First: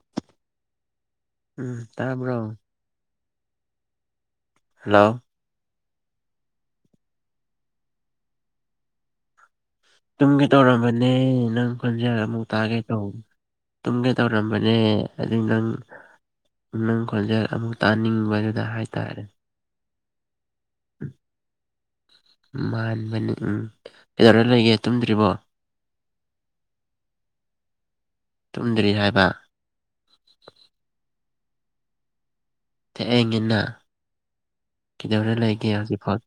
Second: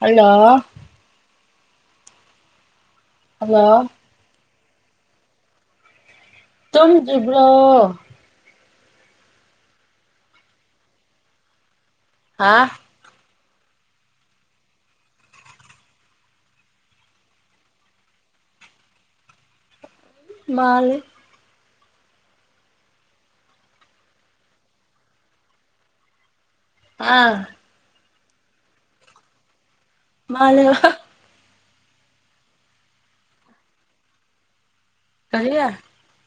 hello ꯎꯝ ꯇꯥꯕꯔꯣ hello hello ꯇꯨꯝꯗ꯭ꯔꯤꯕ꯭ꯔꯣ ꯇꯨꯝꯒꯦ ꯇꯧꯔꯕꯅꯦ ꯅꯪ ꯈꯣꯟꯖꯦꯜ ꯑꯃꯨꯛ ꯍꯥ ꯇꯥꯒꯦ ꯇꯧ ꯇꯨꯝꯒꯦ ꯇꯧꯔꯝꯕꯅꯦ ꯑꯗꯨ ꯅꯪ ꯅꯪ ꯈꯣꯟꯖꯦꯜ ꯑꯃꯨꯛ ꯇꯥꯅꯤꯡꯕꯗꯨꯗ ꯍꯥꯏꯇꯥꯔꯦ ꯃꯥꯜ ꯃꯥꯟꯕꯅꯤ ꯎꯝ ꯀꯩꯗꯧꯔꯒ ꯂꯩꯒꯦ ꯇꯨꯝꯗ꯭ꯔꯤꯕꯣ ꯑꯥ ꯇꯨꯝꯗ꯭ꯔꯤ ꯍꯥꯏꯕ ꯃꯥꯜꯂꯦ ꯊꯦꯡꯉꯤꯅ ꯀꯩꯗꯧꯔ ꯀꯔꯤ ꯂꯩꯒꯦ ꯍꯧꯖꯤꯛꯐꯥꯎ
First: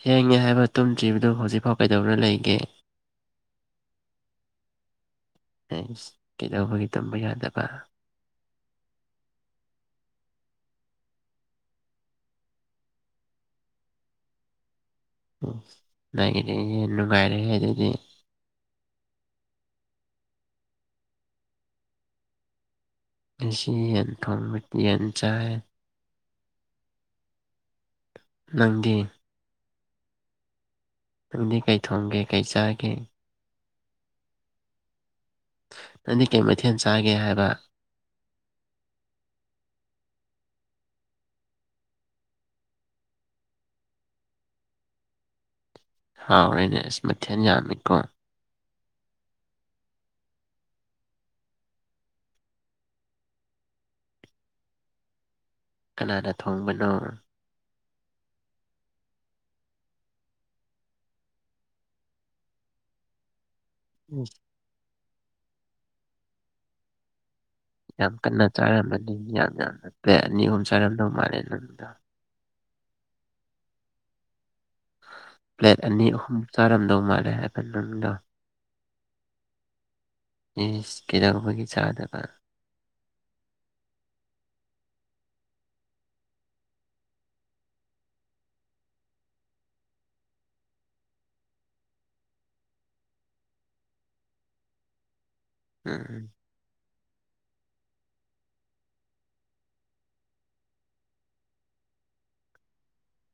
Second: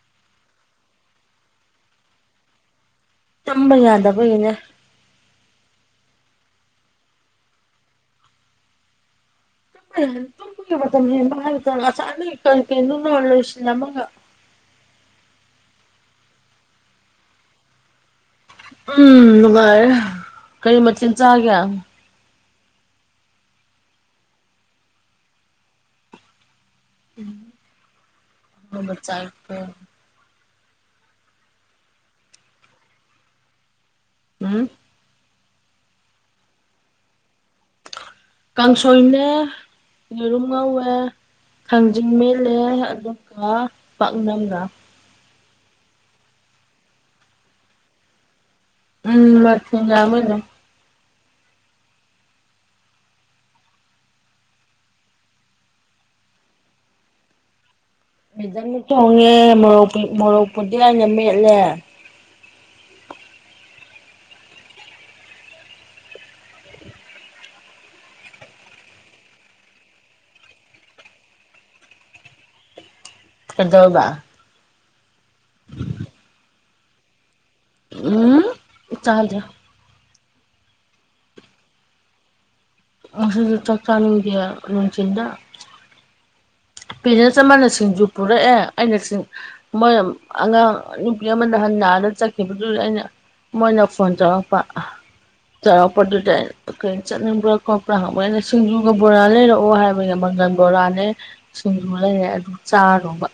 ꯊꯦꯡꯉꯦ ꯍꯥꯏꯕ ꯇꯨꯝꯗ꯭ꯔꯤꯕꯗꯨ ꯍꯧꯖꯤꯛꯐꯥꯎ ꯀꯩꯗꯧꯔ ꯂꯩꯒꯦ ꯇꯨꯝꯕ ꯌꯥꯗꯕꯒꯤꯅꯦ ꯑꯩꯁ ꯀꯩꯗꯧꯕꯒꯤ ꯇꯨꯝꯕ ꯌꯥꯗꯕ ꯑꯦ ꯇꯨꯝꯕꯒꯤ ꯃꯇꯝ ꯍꯦꯟꯕ ꯍꯥꯏꯕꯆꯥꯠꯂ ꯉꯥꯁꯥꯏꯗꯒꯤ ꯀꯩ ꯀꯩꯅꯣ ꯃꯥ ꯂꯣꯏꯁꯤꯜꯂꯝꯃꯒ ꯎꯝ ꯅꯒꯤꯗꯤ ꯅꯨꯡꯉꯥꯏꯔꯦꯍꯦ ꯑꯗꯨꯗꯤ ꯎꯝ ꯅꯨꯡꯉꯥꯏꯔꯦ ꯀꯔꯤ ꯃꯊꯦꯟ ꯆꯥꯒꯦ ꯉꯁꯤ ꯌꯦꯟꯊꯣꯡ ꯌꯦꯟ ꯆꯥꯏ ꯅꯪꯗꯤ ꯎꯝ [unintelligible] ꯆꯥꯔꯛꯄꯔꯣ ꯅꯪꯗꯤ ꯀꯩ ꯊꯣꯡꯒꯦ ꯀꯩ ꯆꯥꯒꯦ ꯎꯝ ꯅꯪꯗꯤ ꯀꯩ ꯃꯩꯊꯦꯟ ꯆꯥꯒꯦ ꯍꯥꯏꯕ ꯀꯥꯡꯁꯣꯏꯅꯦ ꯌꯦꯔꯨꯝ ꯉꯧꯋꯦ ꯊꯥꯡꯖꯤꯡ ꯃꯦꯠꯂꯦ ꯑꯗꯨꯒ ꯄꯥꯛꯅꯝꯒ ꯍꯥꯎꯔꯦꯅꯦ ꯑꯁ ꯃꯊꯦꯟ ꯌꯥꯝꯃꯤꯀꯣ ꯎꯝ ꯃꯊꯦꯟ ꯌꯥꯝꯃꯦꯅꯦ ꯀꯅꯥꯅ ꯊꯣꯡꯕꯅꯣ ꯃꯤꯖꯝꯅ ꯊꯣꯡꯉꯦ ꯃꯣꯔꯣꯛ ꯄꯤ ꯃꯣꯔꯣꯛꯄꯨꯗꯤ ꯑꯩꯅ ꯃꯦꯠꯂꯦ ꯎꯝ ꯌꯥꯝ ꯀꯟꯅ ꯆꯥꯔꯝꯃꯅꯤ ꯌꯥꯝ ꯌꯥꯝꯅ ꯄꯂꯦꯠ ꯑꯅꯤ ꯑꯍꯨꯝ ꯆꯥꯔꯝꯗꯧ ꯃꯥꯜꯂꯦ ꯊꯗꯕ ꯄ꯭ꯂꯦꯠ ꯑꯅꯤ ꯑꯍꯨꯝ ꯆꯥꯔꯝꯗꯧ ꯃꯥꯜꯂꯦ ꯍꯥꯏꯕ ꯅꯪꯅ ꯏ [unintelligible] ꯏꯁ ꯀꯩꯗꯧꯕꯒꯤ ꯆꯥꯗꯕ ꯍꯧꯖꯤꯛꯁꯨ ꯆꯥꯛ ꯆꯅꯤꯡꯗꯦ ꯅꯨꯡꯊꯤꯟꯗ ꯄꯦꯔꯦꯟꯁ ꯑꯃꯅ ꯁꯤꯡꯖꯨ ꯄꯨꯔꯛꯑꯦ ꯑꯩꯅ ꯁꯤꯡ ꯃꯣꯏ ꯑꯉꯥꯡ ꯅꯨꯄꯤ ꯑꯃ ꯅꯥꯍꯟ ꯅꯥꯔ ꯆꯠꯈꯤꯕꯗꯨꯗ ꯑꯩꯅ ꯃꯣꯏꯅ ꯐꯣꯟ ꯇꯔꯛꯄ [unintelligible] ꯎꯝ ꯄꯗꯨꯗ ꯆꯠꯅꯤꯡꯕ꯭ꯔꯥ ꯈꯣꯠꯄ꯭ꯔꯥ ꯍꯪꯕ ꯑꯩꯅ ꯁꯤꯡꯖꯨꯒ ꯕꯣꯔꯥ ꯂꯩꯔꯛꯑꯣ ꯍꯥꯏꯕꯒꯤ ꯃꯪꯒꯟ ꯕꯣꯔꯥꯅꯦ ꯁꯤꯡꯖꯨ ꯂꯩꯔꯛꯄ ꯑꯗꯨ ꯆꯥꯔꯨꯕ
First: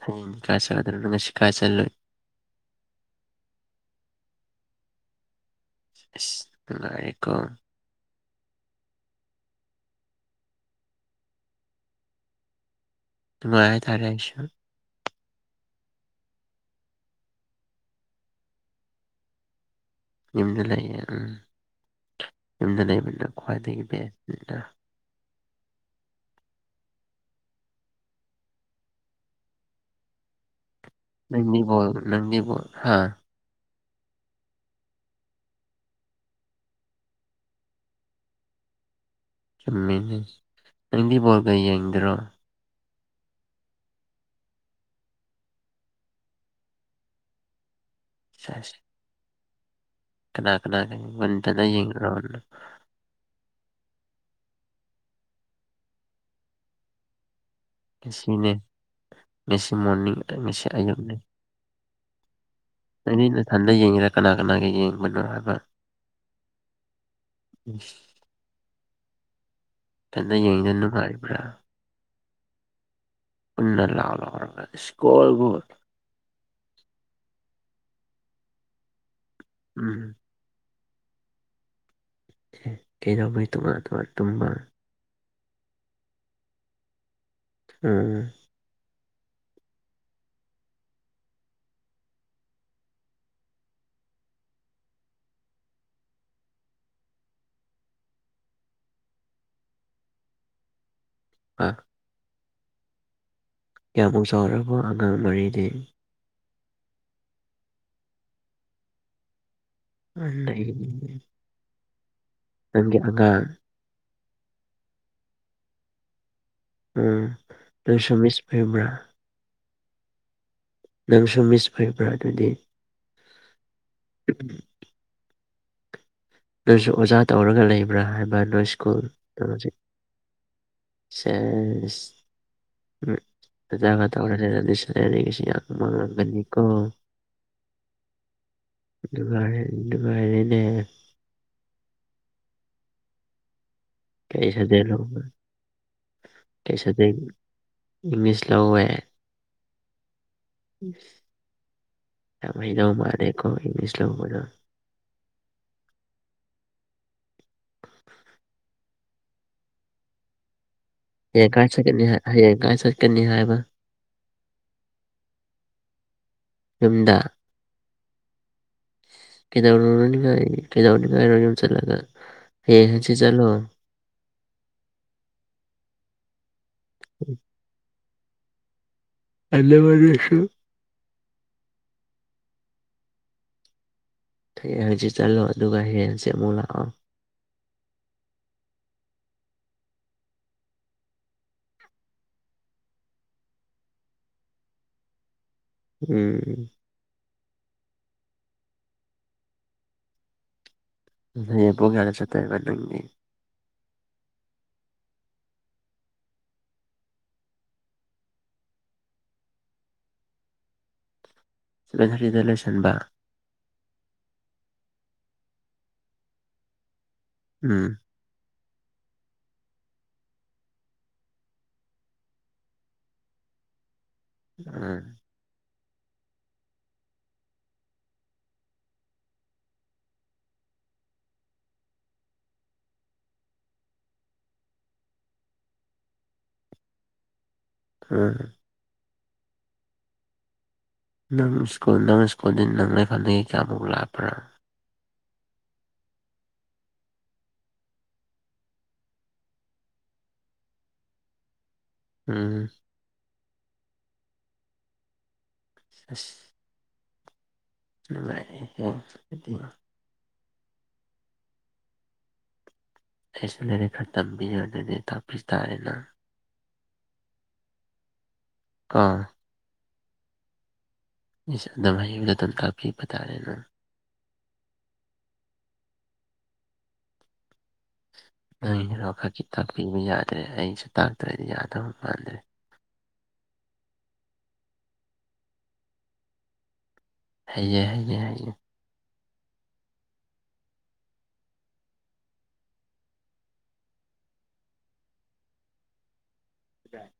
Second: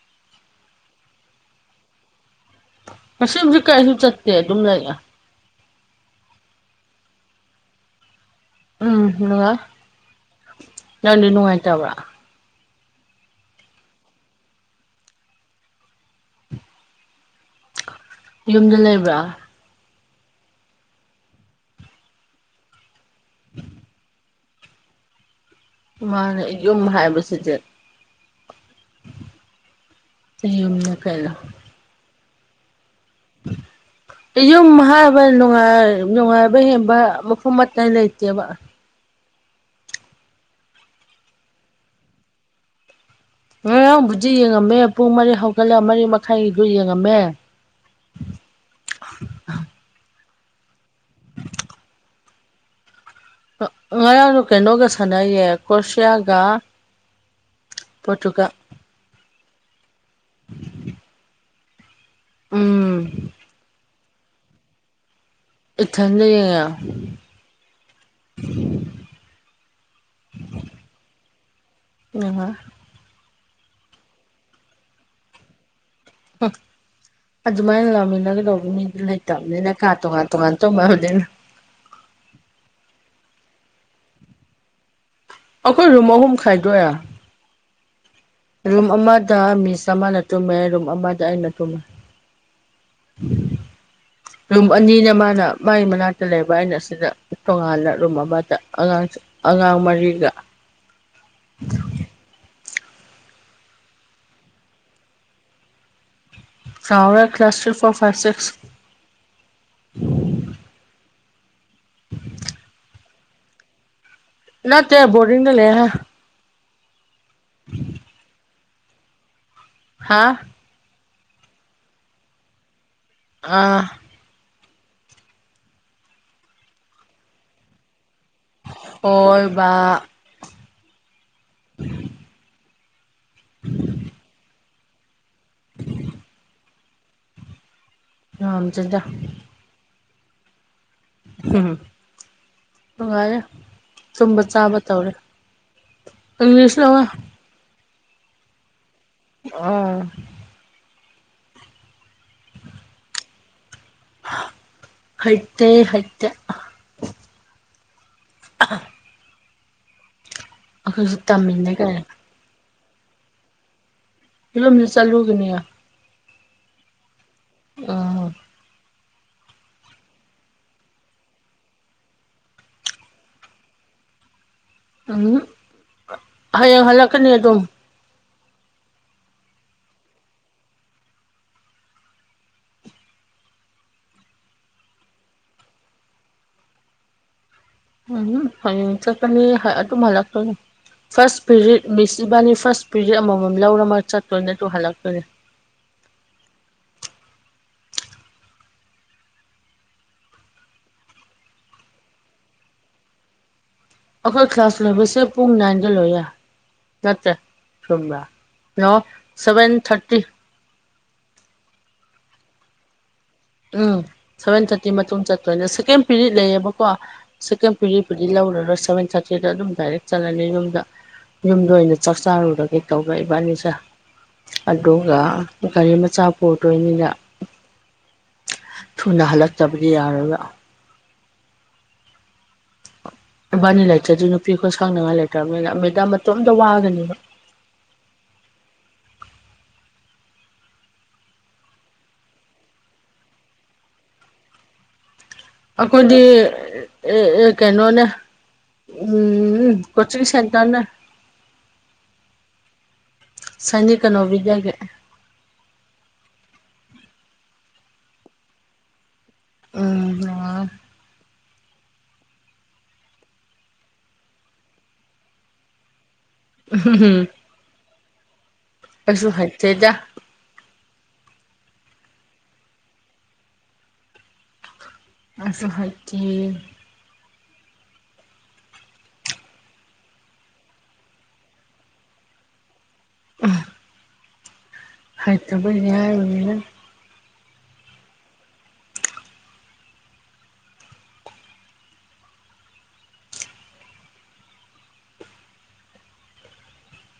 ꯐꯣꯟ ꯀꯥꯏ [unintelligible] ꯉꯁꯤ ꯀꯥꯏ ꯆꯠꯂꯨꯏ ꯉꯁꯤꯖꯨꯗꯤ ꯀꯩꯁꯨ ꯆꯠꯇꯦ ꯑꯗꯨꯝ ꯂꯩ ꯑꯁ ꯅꯨꯡꯉꯥꯏꯔꯦꯀꯣ ꯎꯝ ꯅꯨꯡꯉꯥꯏ ꯅꯪꯗꯤ ꯅꯨꯡꯉꯥꯏꯇꯕ꯭ꯔꯥ ꯅꯨꯡꯉꯥꯏ ꯍꯥꯏꯇꯔꯦ ꯑꯩꯁꯨ ꯌꯨꯝꯗ ꯂꯩꯕ꯭ꯔꯥ ꯌꯨꯝꯗ ꯂꯩꯌꯦ ꯎꯝ ꯌꯨꯝꯗ ꯂꯩꯕꯅ ꯈ꯭ꯋꯥꯏꯗꯒꯤ ꯕꯦꯁꯅꯤꯅ ꯃꯥꯅꯦ ꯌꯨꯝ ꯍꯥꯏꯕꯁꯤꯗꯤ [unintelligible] ꯅꯪꯒꯤ ꯒꯣꯜ ꯅꯪꯒꯤ ꯒꯣꯜ ꯍꯥ [inaudible] ꯌꯨꯝ ꯍꯥꯏꯕꯅꯨꯡꯥꯏ ꯅꯨꯡꯉꯥꯏꯕ ꯍꯦꯟꯕ ꯃꯐꯝ ꯑꯇꯥꯏ ꯂꯩꯇꯦꯕ ꯆꯨꯝꯃꯤꯅꯦ ꯅꯪꯗꯤ ꯕꯣꯜꯒ ꯌꯦꯡꯗꯔꯣ ꯉꯔꯥꯡ ꯕꯨꯗꯤ ꯌꯦꯡꯉꯝꯃꯦ ꯄꯨꯡ ꯃꯔꯤ ꯍꯧꯒꯠꯂꯒ ꯃꯔꯤ ꯃꯈꯥꯏꯒꯤꯗꯨ ꯌꯦꯡꯉꯝꯃꯦ ꯁꯦꯁ ꯀꯅꯥ ꯀꯅꯥꯗꯅ [unintelligible] [inaudible] ꯉꯔꯥꯡꯗꯣ ꯀꯩꯅꯣꯒ ꯁꯥꯟꯅꯩꯌꯦ ꯀ꯭ꯔꯣꯁꯤꯌꯥꯒ ꯄꯣꯔꯇꯨꯒꯜ ꯉꯦꯁꯤꯅꯦ ꯉꯁꯤ ꯃꯣꯔꯅꯤꯡ ꯉꯁꯤ ꯑꯌꯨꯨꯛꯅꯦ ꯎꯝ ꯅꯪꯗꯤ ꯅꯊꯟꯗ ꯌꯦꯡꯉꯤꯔ ꯀꯅꯥ ꯀꯅꯥꯒꯤ ꯌꯦꯡꯕꯅꯣ ꯍꯥꯏꯕ ꯏꯊꯟꯗ ꯌꯦꯡꯉꯦ ꯏꯁ ꯏꯊꯟꯗ ꯌꯦꯡꯉꯦ ꯅꯨꯡꯉꯥꯏꯕ꯭ꯔꯥ ꯅꯨꯡꯉꯥꯏ ꯎꯟꯅ ꯂꯥꯎ ꯂꯥꯎ ꯍꯥꯏꯕꯔ ꯏꯁꯀꯣꯜ ꯒꯜ ꯍꯪ ꯑꯗꯨꯃꯥꯏꯅ ꯂꯧꯃꯤꯟꯅꯒꯗꯧꯕ ꯃꯤꯗꯨ ꯂꯩꯇꯕꯅꯤꯅ ꯀꯥ ꯎꯝ ꯇꯣꯉꯥꯟ ꯇꯣꯉꯥꯟ [unintelligible] ꯀꯩꯗꯧꯕꯩ ꯇꯣꯉꯥꯟ ꯇꯣꯉꯥꯟ ꯇꯨꯝꯕ ꯑꯩꯈꯣꯏ ꯔꯨꯝ ꯑꯍꯨꯝ ꯈꯥꯏꯗꯣꯛꯑꯦ ꯎꯝ ꯔꯨꯝ ꯑꯃꯗ ꯃꯤꯁ ꯑꯃꯅ ꯇꯨꯝꯃꯦ ꯔꯨꯝ ꯑꯃꯗ ꯑꯩꯅ ꯇꯨꯝꯃꯦ ꯎꯝ ꯔꯨꯝ ꯑꯅꯤꯅ ꯃꯥꯅ ꯃꯥꯒꯤ ꯃꯅꯥꯛꯇ ꯂꯩꯕ ꯑꯩꯅ ꯑꯁꯤꯗ ꯇꯣꯉꯥꯟꯅ ꯔꯨꯝ ꯑꯃꯗ ꯑꯉꯥꯡ ꯑꯉꯥꯡ ꯃꯔꯤꯒ ꯑꯥ ꯀꯌꯥꯃꯨꯛ ꯆꯥꯎꯔꯕ ꯑꯉꯥꯡ ꯃꯔꯤꯗꯤ ꯆꯥꯎꯔꯦ class three four five six [unintelligible] ꯅꯪꯒꯤ ꯑꯉꯥꯡ ꯅꯠꯇꯦ ꯕꯣꯔꯗꯤꯡꯅ ꯂꯩ ꯍꯦ ꯎꯝ ꯅꯪꯁꯨ ꯃꯤꯁ ꯐꯦꯝꯔꯥ ꯍꯥ ꯅꯪꯁꯨ ꯃꯤꯁ ꯐꯦꯕ꯭ꯔꯥ ꯑꯗꯨꯗꯤ ꯑꯥ [unintelligible] ꯅꯣꯏꯁꯨ ꯑꯣꯖꯥ ꯇꯧꯔꯒ ꯂꯩꯕ꯭ꯔꯥ ꯍꯥꯏꯕ ꯅꯣꯏ ꯁ꯭ꯀꯨꯜ ꯍꯣꯏ ꯅꯪ ꯕꯥ ꯍꯧꯖꯤꯛ ꯁꯦꯁ ꯑꯣꯖꯥ ꯉꯥꯇꯥ ꯑꯣꯏꯔꯥ ꯂꯩꯔꯝꯅꯤ [unintelligible] ꯌꯥꯝ ꯃꯥꯡꯉꯒꯅꯤꯀꯣ ꯉꯝꯗꯦꯗ ꯅꯨꯡꯉꯥꯏꯔꯦ ꯅꯨꯡꯉꯥꯏꯔꯦꯅꯦ ꯍꯨꯝ ꯍꯨꯝ ꯅꯨꯡꯉꯥꯏꯔꯦ ꯇꯨꯝꯕ ꯀꯩ ꯆꯥꯕ ꯁꯕꯖꯦꯛ ꯇꯧꯔꯦ ꯂꯧꯕ ꯏꯪꯂꯤꯁ ꯀꯩ ꯂꯧꯋꯦ ꯁꯕꯖꯦꯛ ꯏꯪꯂꯤꯁ ꯂꯧꯋꯦ ꯑꯥꯎ ꯌꯥꯝ ꯍꯩꯗꯧ ꯃꯥꯜꯂꯦꯀꯣ ꯏꯪꯂꯤꯁ ꯂꯧꯕꯗꯣ ꯍꯩꯇꯦ ꯍꯩꯇꯦ ꯑꯥ [inaudible] [inaudible] ꯑꯩꯈꯣꯏꯁꯨ ꯍꯌꯦꯡ ꯀꯥꯏ ꯇꯝꯃꯤꯅꯦ ꯀꯩꯅꯣ ꯆꯠꯀꯅꯤ ꯍꯥꯏ ꯍꯌꯦꯡ ꯀꯥꯏ ꯆꯠꯀꯅꯤ ꯍꯥꯏꯕ ꯐꯤꯜꯂꯣꯝꯖꯨ ꯆꯠꯂꯨꯒꯅꯤ ꯌꯨꯝꯗ ꯑꯥ ꯍꯣꯏ ꯀꯩꯗꯧꯔꯨꯔꯅꯤꯉꯥꯏ ꯀꯩꯗꯧꯅꯤꯡꯉꯥꯏꯔꯣ ꯌꯨꯝ ꯆꯠꯂꯒ ꯍꯌꯦꯡ ꯍꯥꯡꯆꯤꯠ ꯆꯠꯂꯣ [unintelligible] ꯍꯌꯦꯡ ꯍꯜꯂꯛꯀꯅꯤ ꯑꯗꯨꯝ [unintelligible] ꯍꯌꯦꯡ ꯍꯥꯡꯆꯤꯠ ꯆꯠꯂꯣ ꯑꯗꯨꯒ ꯍꯌꯦꯡ ꯍꯥꯡꯆꯤꯠ ꯑꯃꯨꯛ ꯂꯥꯛꯑꯣ ꯍꯨꯝ ꯍꯨꯝ ꯍꯌꯦꯡ ꯆꯠꯀꯅꯤ ꯍꯥꯏ ꯑꯗꯨꯝ ꯍꯜꯂꯛꯇꯣꯏꯅꯤ ꯐꯥꯔꯁ ꯄꯦꯔꯤꯠ ꯃꯤꯁ ꯏꯕꯥꯅꯤ ꯐꯥꯔꯁ ꯄꯦꯔꯤꯠ ꯑꯃꯃꯝ ꯂꯧꯔꯃ ꯆꯠꯇꯣꯏꯅꯦ ꯑꯗꯨ ꯍꯜꯂꯛꯇꯣꯏꯅꯤ ꯎꯝ ꯎꯝ ꯍꯌꯦꯡ ꯄꯨꯡ ꯀꯌꯥꯗ ꯆꯠꯇꯣꯏꯕ ꯅꯪꯗꯤ ꯑꯈꯣꯏ ꯀ꯭ꯂꯥꯁ ꯂꯣꯏꯕꯁꯦ ꯄꯨꯡ ꯅꯥꯏꯟꯗ ꯂꯣꯏꯌꯦ ꯅꯠꯇꯦ ꯆꯨꯝꯕ꯭ꯔꯥ ꯅꯣ ꯁꯕꯦꯟ ꯊꯥꯔꯇꯤ ꯁꯚꯦꯟ ꯊꯥꯔꯇꯤꯗ ꯂꯣꯏꯁꯟꯕ ꯎꯝ ꯁꯚꯦꯟ ꯊꯥꯔꯇꯤ ꯃꯇꯨꯡ ꯆꯠꯇꯣꯏꯅꯦ ꯁꯦꯀꯦꯟ ꯄꯦꯔꯤꯠ ꯂꯩꯌꯦꯕꯀꯣ ꯁꯦꯀꯦꯟ ꯎꯝ ꯄꯦꯔꯤꯠ ꯄꯨꯗꯤ ꯂꯧꯔꯔꯣꯏ ꯁꯚꯦꯟ ꯊꯥꯔꯇꯤꯗ ꯑꯗꯨꯝ ꯗꯥꯏꯔꯦꯛ ꯆꯠꯂꯅꯤ ꯌꯨꯝꯗ ꯌꯨꯝꯗ ꯑꯣꯏꯅ ꯆꯥꯛ ꯆꯥꯔꯨꯔꯒꯦ ꯇꯧꯕꯥ ꯏꯕꯥꯅꯤꯁꯦ ꯎꯝ ꯑꯗꯨꯒ ꯒꯥꯔꯤ ꯃꯆꯥ ꯄꯨꯗꯣꯏꯅꯤꯅ ꯊꯨꯅ ꯍꯜꯂꯛꯇꯕꯗꯤ ꯌꯥꯔꯣꯏꯕ ꯏꯕꯥꯅꯤ ꯂꯩꯇ꯭ꯔꯗꯤ ꯅꯨꯄꯤ ꯈꯣꯏ ꯁꯪꯅꯉꯥꯏ ꯂꯩꯇ꯭ꯔꯕꯅꯤꯅ ꯃꯦꯗꯥꯝ ꯃꯇꯣꯝꯇ ꯋꯥꯒꯅꯤꯕ ꯎꯝ ꯅꯪ ꯏꯁ꯭ꯀꯨꯜ ꯅꯪ ꯁ꯭ꯀꯨꯜꯗ ꯅꯪ ꯂꯩꯈꯗꯗꯒꯤ [unintelligible] ꯑꯦꯛꯖꯥꯝꯃꯨꯛ ꯂꯥꯛꯄ꯭ꯔꯥ ꯑꯩꯈꯣꯏꯗꯤ ꯑꯦ ꯀꯩꯅꯣꯅꯦ ꯎꯝ ꯀꫭꯆꯤꯡ ꯁꯦꯟꯇꯔꯅ‌ꯦ ꯎꯝ ꯁꯅꯤꯀꯅꯣꯕꯤꯗꯦ [unintelligible] ꯑꯁ [unintelligible] [inaudible] ꯎꯝ [unintelligible] ꯑꯩꯁ ꯂꯥꯏꯔꯛ ꯈꯔ ꯇꯝꯕꯤꯔꯅꯅꯦ ꯇꯥꯛꯄꯤ ꯇꯥꯔꯦꯅ ꯎꯝ ꯍꯝ‌ꯍꯝ ꯀꯣ ꯑꯩꯁꯨ ꯍꯩꯏꯇꯦꯗꯥ ꯏꯁ ꯅꯪ ꯑꯍꯩꯕꯗꯨ ꯑꯗꯨꯝ ꯇꯥꯛꯄꯤꯕ ꯇꯥꯔꯦ ꯅꯪ ꯑꯩꯁꯨ ꯍꯩꯇ‌ꯦ ꯅꯣꯏꯔꯈꯛꯀꯤ [unintelligible] ꯇꯥꯛꯄꯤꯕ ꯌꯥꯗ꯭ꯔꯦ ꯑꯩꯅꯁꯨ ꯇꯥꯛꯇ꯭ꯔꯗꯤ ꯌꯥꯗꯕ ꯃꯥꯟꯗ꯭ꯔꯦ ꯎꯝ ꯍꯩꯇꯕꯒꯤ ꯍꯥꯏꯕꯅꯤꯗ ꯍꯩꯌ‌ꯦ ꯍꯩꯌꯦ ꯍꯩꯌꯦ ꯑ [unintelligible]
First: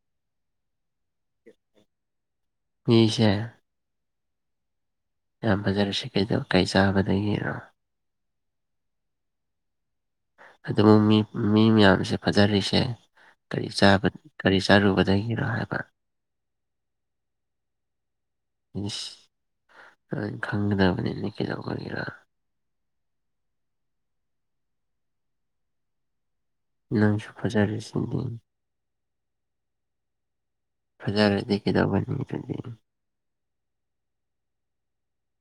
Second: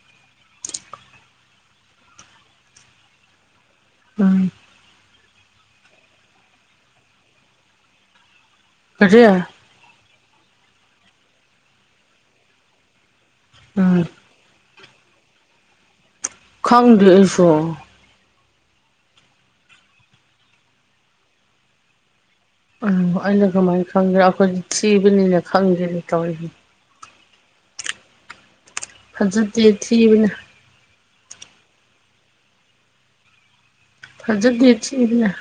ꯃꯤꯁꯦ ꯎꯝ ꯌꯥꯝ ꯐꯖꯔꯁꯤ ꯀꯩꯗꯣ ꯀꯩ ꯆꯥꯕꯗꯒꯤꯔꫭ ꯀꯔꯤ ꯑꯗꯨꯕꯨ ꯃꯤ ꯃꯤ ꯃꯌꯥꯝꯁꯦ ꯐꯊꯔꯤꯁꯦ ꯀꯔꯤ ꯎꯝ ꯆꯥꯕ ꯀꯔꯤ ꯆꯥꯔꯨꯕꯗꯗꯒꯤꯅꯣ ꯍꯥꯏꯕ ꯈꯪꯗꯦ ꯑꯩꯁꯨ ꯏꯁ ꯈꯪꯒꯗꯕꯅꯤꯅ ꯀꯩꯗꯧꯕꯒꯤꯔꯥ ꯎꯝ ꯑꯩꯅ ꯀꯃꯥꯏꯅ ꯈꯪꯒꯦꯔꯥ ꯑꯩꯈꯣꯏꯗꯤ ꯊꯤꯕꯅꯤꯅ ꯈꯪꯗꯦꯅꯦ ꯇꯧꯔꯤꯁꯦ ꯅꯪꯁꯨ ꯐꯖꯥꯔꯤꯁꯤꯗꯤ ꯐꯖꯗ‌ꯦ ꯊꯤꯕꯅ‌ ꯐꯖꯔꯗꯤ ꯀꯩꯗꯧꯒꯅꯤ ꯑꯗꯨꯗꯤ ꯐꯖꯗ‌ꯦ ꯊꯤꯕꯅ‌ꯦ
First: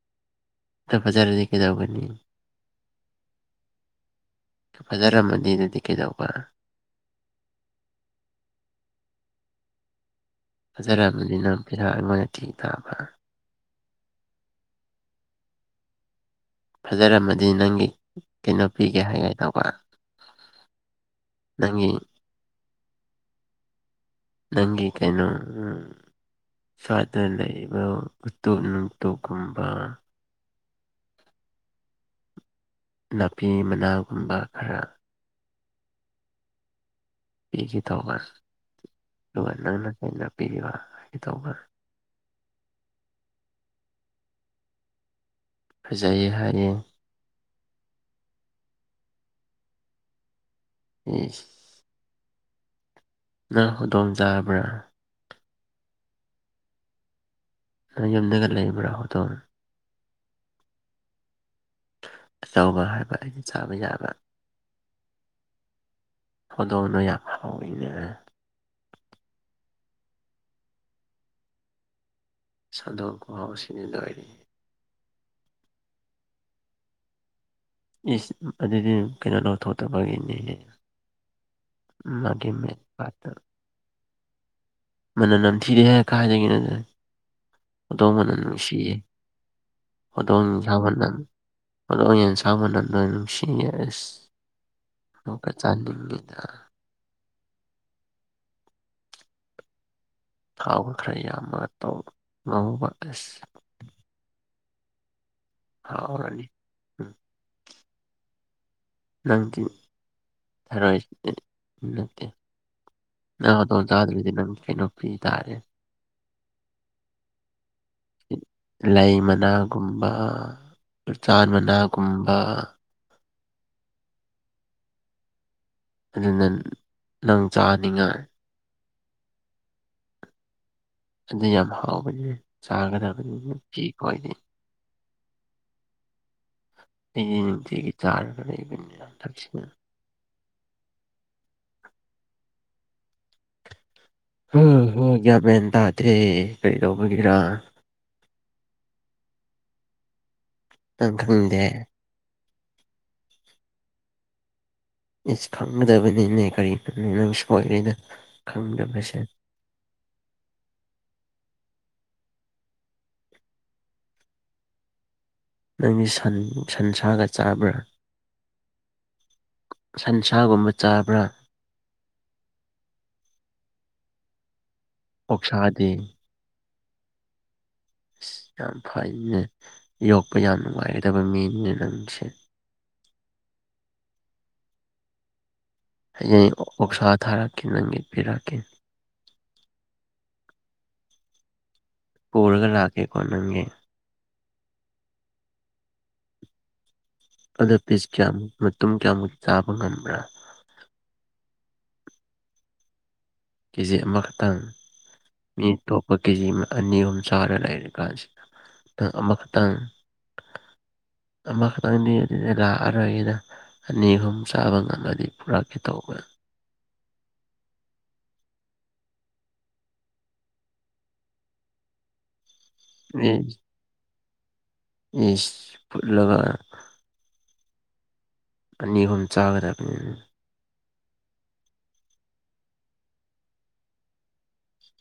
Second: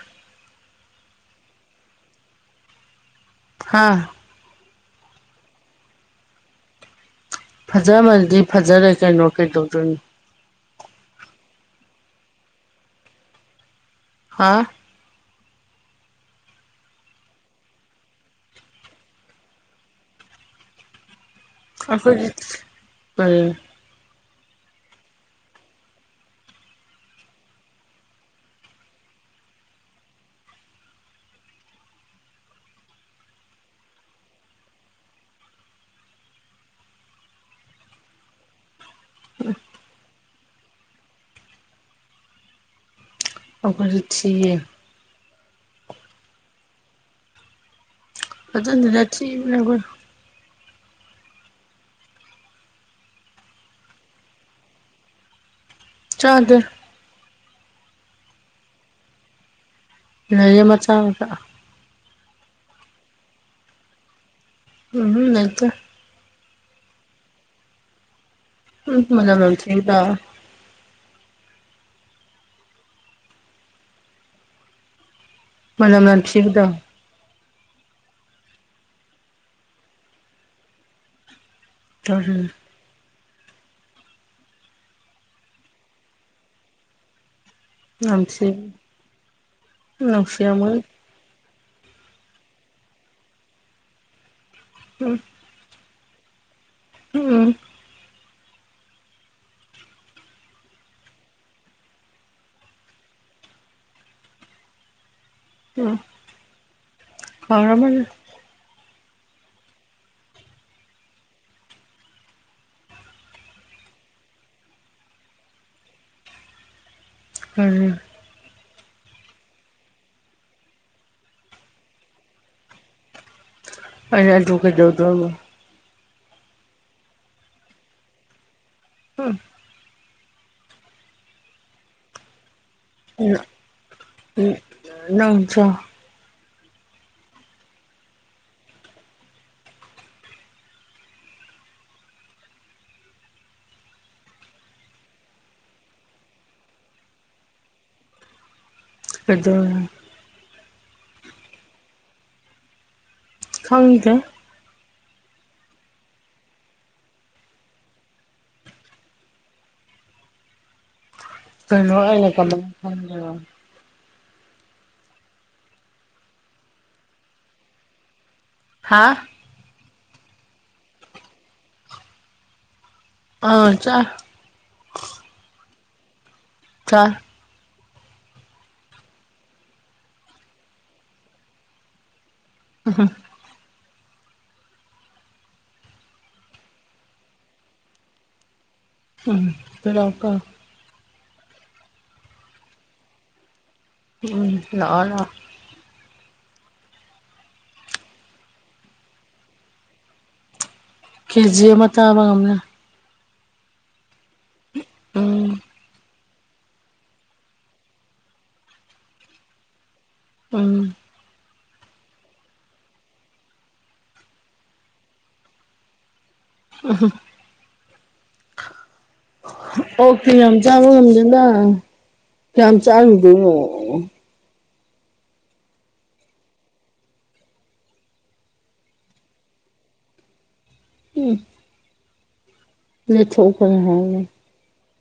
ꯅꯪ ꯐꯖꯔꯗꯤ ꯀꯩꯗꯧꯒꯅꯤ ꯍꯥꯥ ꯐꯖꯔꯝꯃꯗꯤ ꯑꯗꯨꯗꯤ ꯀꯩꯗꯧꯕ ꯐꯖꯔꯝꯃꯗꯤ ꯐꯖꯔꯦ ꯀꯩꯅꯣ ꯀꯩꯗꯧꯗꯣꯏꯅꫭ ꯐꯖꯔꯝꯃꯗꯤ ꯅꯪ ꯄꯤꯊꯥꯛ [unintelligible] ꯑꯩꯉꯣꯟꯗꯊꯤ ꯊꯥꯕ ꯍꯥ ꯐꯖꯔꯝꯃꯗꯤ ꯅꯪꯒꯤ ꯀꯩꯅꯣ ꯄꯤꯒꯦ ꯍꯥꯏꯒ‌ꯦ ꯇꯧꯀꯣ ꯑꯩꯈꯣꯏꯒꯤ ꯀꯩ ꯅꯪꯒꯤ ꯀꯩꯅꯣ ꯎꯝ ꯁꯋꯥꯗ ꯂꯩꯔꯤꯕ ꯎꯇꯨꯞ ꯅꯨꯡꯇꯨꯞ ꯀꯨꯝꯕ ꯅꯥꯄꯤ ꯃꯅꯥꯒꯨꯝꯕ ꯈꯔ ꯄꯤꯒꯦ ꯇꯧꯕ ꯑꯗꯨꯒ ꯅꯪꯅ ꯀꯩꯅꫭ ꯄꯤꯔꯤꯕ [unintelligible] ꯍꯥꯏ ꯇꯧꯕ ꯑꯣꯈꯁꯨ ꯊꯤꯌ‌ꯦ ꯐꯖꯩ ꯍꯥꯏꯌꯦ ꯑꯗꯨꯅ ꯅꯊꯤ [inaudible] ꯏꯁ ꯅꯪ ꯍꯧꯗꯣꯡ ꯆꯥꯕ꯭ꯔꯥ ꯆꯥꯗꯦ ꯅꯪ ꯌꯨꯝꯗꯒ ꯂꯩꯕ꯭ꯔꯥ ꯍꯧꯗꯣꯡ ꯂꯩꯌꯦ ꯃꯆꯥ ꯃꯆꯥ ꯑꯆꯧꯕ ꯍꯥꯏꯕꯅꯦ ꯆꯥꯕ ꯌꯥꯕ ꯎꯝ ꯍꯝ ꯂꯩꯇꯦ ꯍꯧꯗꯣꯡꯗꯣ ꯌꯥꯝ ꯍꯥꯎꯏꯅꯦ ꯎꯝ ꯃꯅꯝ ꯅꯝꯊꯤꯕꯗꯣ ꯏꯁ ꯍꯟꯗꯣꯡ ꯈꯨꯍꯥꯎꯁꯤꯗꯤ ꯂꯣꯏꯔꯦꯍꯦ ꯃꯅꯝ ꯅꯝꯊꯤꯕꯗꯣ ꯏꯁ ꯑꯗꯨꯗꯤ ꯀꯩꯅꯣ ꯂꯧꯊꯣꯛꯇꯕꯒꯤꯅꯤꯅꯦ ꯃꯥꯒꯤ ꯃꯤꯠ [unintelligible] ꯃꯅꯝ ꯅꯝꯊꯤꯖꯦ ꯀꯥꯏꯗꯒꯤꯅꯣ ꯑꯗꯨꯅ ꯍꯧꯗꯣꯡ ꯃꯅꯝ ꯅꯝꯊꯤ ꯅꯨꯡꯁꯤꯌꯦ ꯍꯧꯗꯣꯡ ꯅꯨꯡꯁꯤꯔꯝꯒꯅꯤ ꯏꯟꯁꯥꯡ ꯃꯅꯝ ꯍꯧꯗꯣꯡ ꯌꯦꯟꯁꯥꯡ ꯃꯅꯝ ꯂꯣꯏ ꯅꯨꯡꯁꯤꯌꯦ ꯑꯁ ꯎꯝ ꯑꯃꯨꯛꯀ ꯆꯥꯅꯤꯡꯉꯤꯗ ꯎꯝ ꯊꯥꯎ ꯈꯔ ꯌꯥꯝꯃꯒ ꯇꯧꯕ ꯉꯧꯕ ꯑꯁ ꯎꯝ ꯍꯥꯎꯔꯅꯤ ꯍꯥꯎꯔꯝꯃꯅꯤ ꯅꯪꯒꯤ ꯊꯔꯣꯏꯁꯤꯗꯤ ꯅꯠꯇꯦ ꯅꯪ ꯍꯧꯗꯣꯡ ꯆꯥꯗꯔꯗꯤ ꯅꯪ ꯀꯩꯅꯣꯝꯄꯤꯇꯥꯔꯦ ꯀꯔꯤ ꯂꯩ ꯃꯅꯥꯒꯨꯝꯕ ꯎꯆꯥꯟ ꯃꯅꯥꯒꯨꯝꯕ ꯍꯣꯏꯅꯦ ꯑꯗꯨ ꯀꯩꯗꯧꯗꯣꯏꯕ ꯑꯗꯨꯅ ꯅꯪ ꯆꯥꯅꯤꯡꯉꯥꯏ ꯍꯝ ꯑꯗꯨ ꯌꯥꯝ ꯍꯥꯎꯕꯅꯦ ꯎꯝ ꯆꯥꯒꯗꯕꯅꯤ ꯅꯨꯄꯤꯈꯣꯏꯗꯤ ꯅꯪꯁꯨ ꯑꯩꯗꯤ ꯅꯨꯡꯇꯤꯒꯤ ꯆꯥꯔ ꯂꯩꯅꯤꯅ ꯊꯛ ꯍꯝ ꯍꯣꯏ ꯒ꯭ꯌꯥꯃꯦꯟ ꯇꯥꯗ꯭ꯔꯦ ꯀꯩꯗꯧꯕꯒꯤꯔꯥ ꯑꯗꯨꯅꯤ ꯅꯪ ꯈꯪꯗꯦ ꯈꯪꯗꯦ ꯏꯁ ꯈꯪꯒꯗꯕꯅꯤꯅꯦ ꯀꯔꯤꯅꯣꯅꯦ ꯅꯪ ꯁꯣꯏꯔꯦꯗ ꯈꯪꯗꯕꯁꯦ ꯀꯩꯅꯣ ꯑꯩꯅ ꯀꯃꯥꯏꯅ ꯈꯪꯗꯣꯏꯕ ꯅꯪꯗꯤ ꯁꯟ ꯁꯟꯁꯥꯒ ꯆꯥꯕ꯭ꯔꯥ ꯍꯥꯥ ꯁꯟꯁꯥꯒꯨꯝꯕ ꯆꯥꯕ꯭ꯔꯥ ꯑꯥ ꯆꯥꯏ ꯑꯣꯛꯁꯥꯗꯤ ꯆꯥꯏ ꯑꯁ ꯌꯥꯝ ꯐꯩꯅꯦ ꯌꯣꯛꯄ ꯌꯥꯝ ꯅꯨꯡꯉꯥꯏꯒꯗꯕ ꯃꯤꯅꯦ ꯅꯪꯁꯦ [inaudible] ꯍꯌꯦꯡ ꯑꯣꯛꯁꯥ ꯊꯥꯔꯛꯀꯦ ꯅꯪꯒꯤ ꯄꯤꯔꯛꯀꯦ ꯎꯝ ꯄꯤꯔꯛꯑꯣꯀꯣ ꯄꯨꯔꯒ ꯂꯥꯛꯀꯦꯀꯣ ꯅꯪꯒꯤ ꯎꯝ ꯂꯛꯑꯣ ꯂꯛꯑꯣ ꯑꯗꯣ ꯄꯤꯁ ꯀꯌꯥꯃꯨꯛ ꯃꯇꯨꯡ ꯀꯌꯥꯃꯨꯛ ꯆꯥꯕ ꯉꯕ꯭ꯔꯥ ꯀꯦ ꯖꯤ ꯑꯃ ꯆꯥꯕ ꯉꯝꯅꯤ ꯀꯦ ꯖꯤ ꯑꯃꯈꯛꯇꯪ ꯎꯝ ꯃꯤ ꯇꯣꯞ ꯀꯦꯖꯤ ꯑꯅꯤ ꯑꯍꯨꯝ ꯆꯥꯔ ꯂꯩꯔꯤ ꯀꯥꯟꯁꯤꯗꯪ ꯅꯪ ꯑꯃꯈꯛꯇꯪ ꯎꯝ ꯑꯃꯈꯛꯇꯪꯗꯤ ꯂꯥꯛꯑꯔꯣꯏꯒꯦꯗ ꯑꯅꯤ ꯑꯍꯨꯝ ꯆꯥꯕ ꯉꯝꯃꯗꯤ ꯄꯨꯔꯛꯀꯦ ꯇꯧꯕ [unintelligible] ꯑꯣꯛꯇꯥ ꯌꯥꯝ ꯆꯥꯕ ꯉꯝꯗꯦꯅ ꯀꯌꯥꯝ ꯏꯁ ꯆꯥꯔꯨꯗꯣꯏꯅꯣ ꯏꯁ ꯐꯨꯠꯂꯒ ꯑꯅꯤ ꯑꯍꯨꯝ ꯆꯥꯒꯗꯕꯅꯤꯅ ꯍꯨꯝ ꯂꯦꯛꯊꯣꯛꯄꯅ ꯍꯥꯟꯅꯤ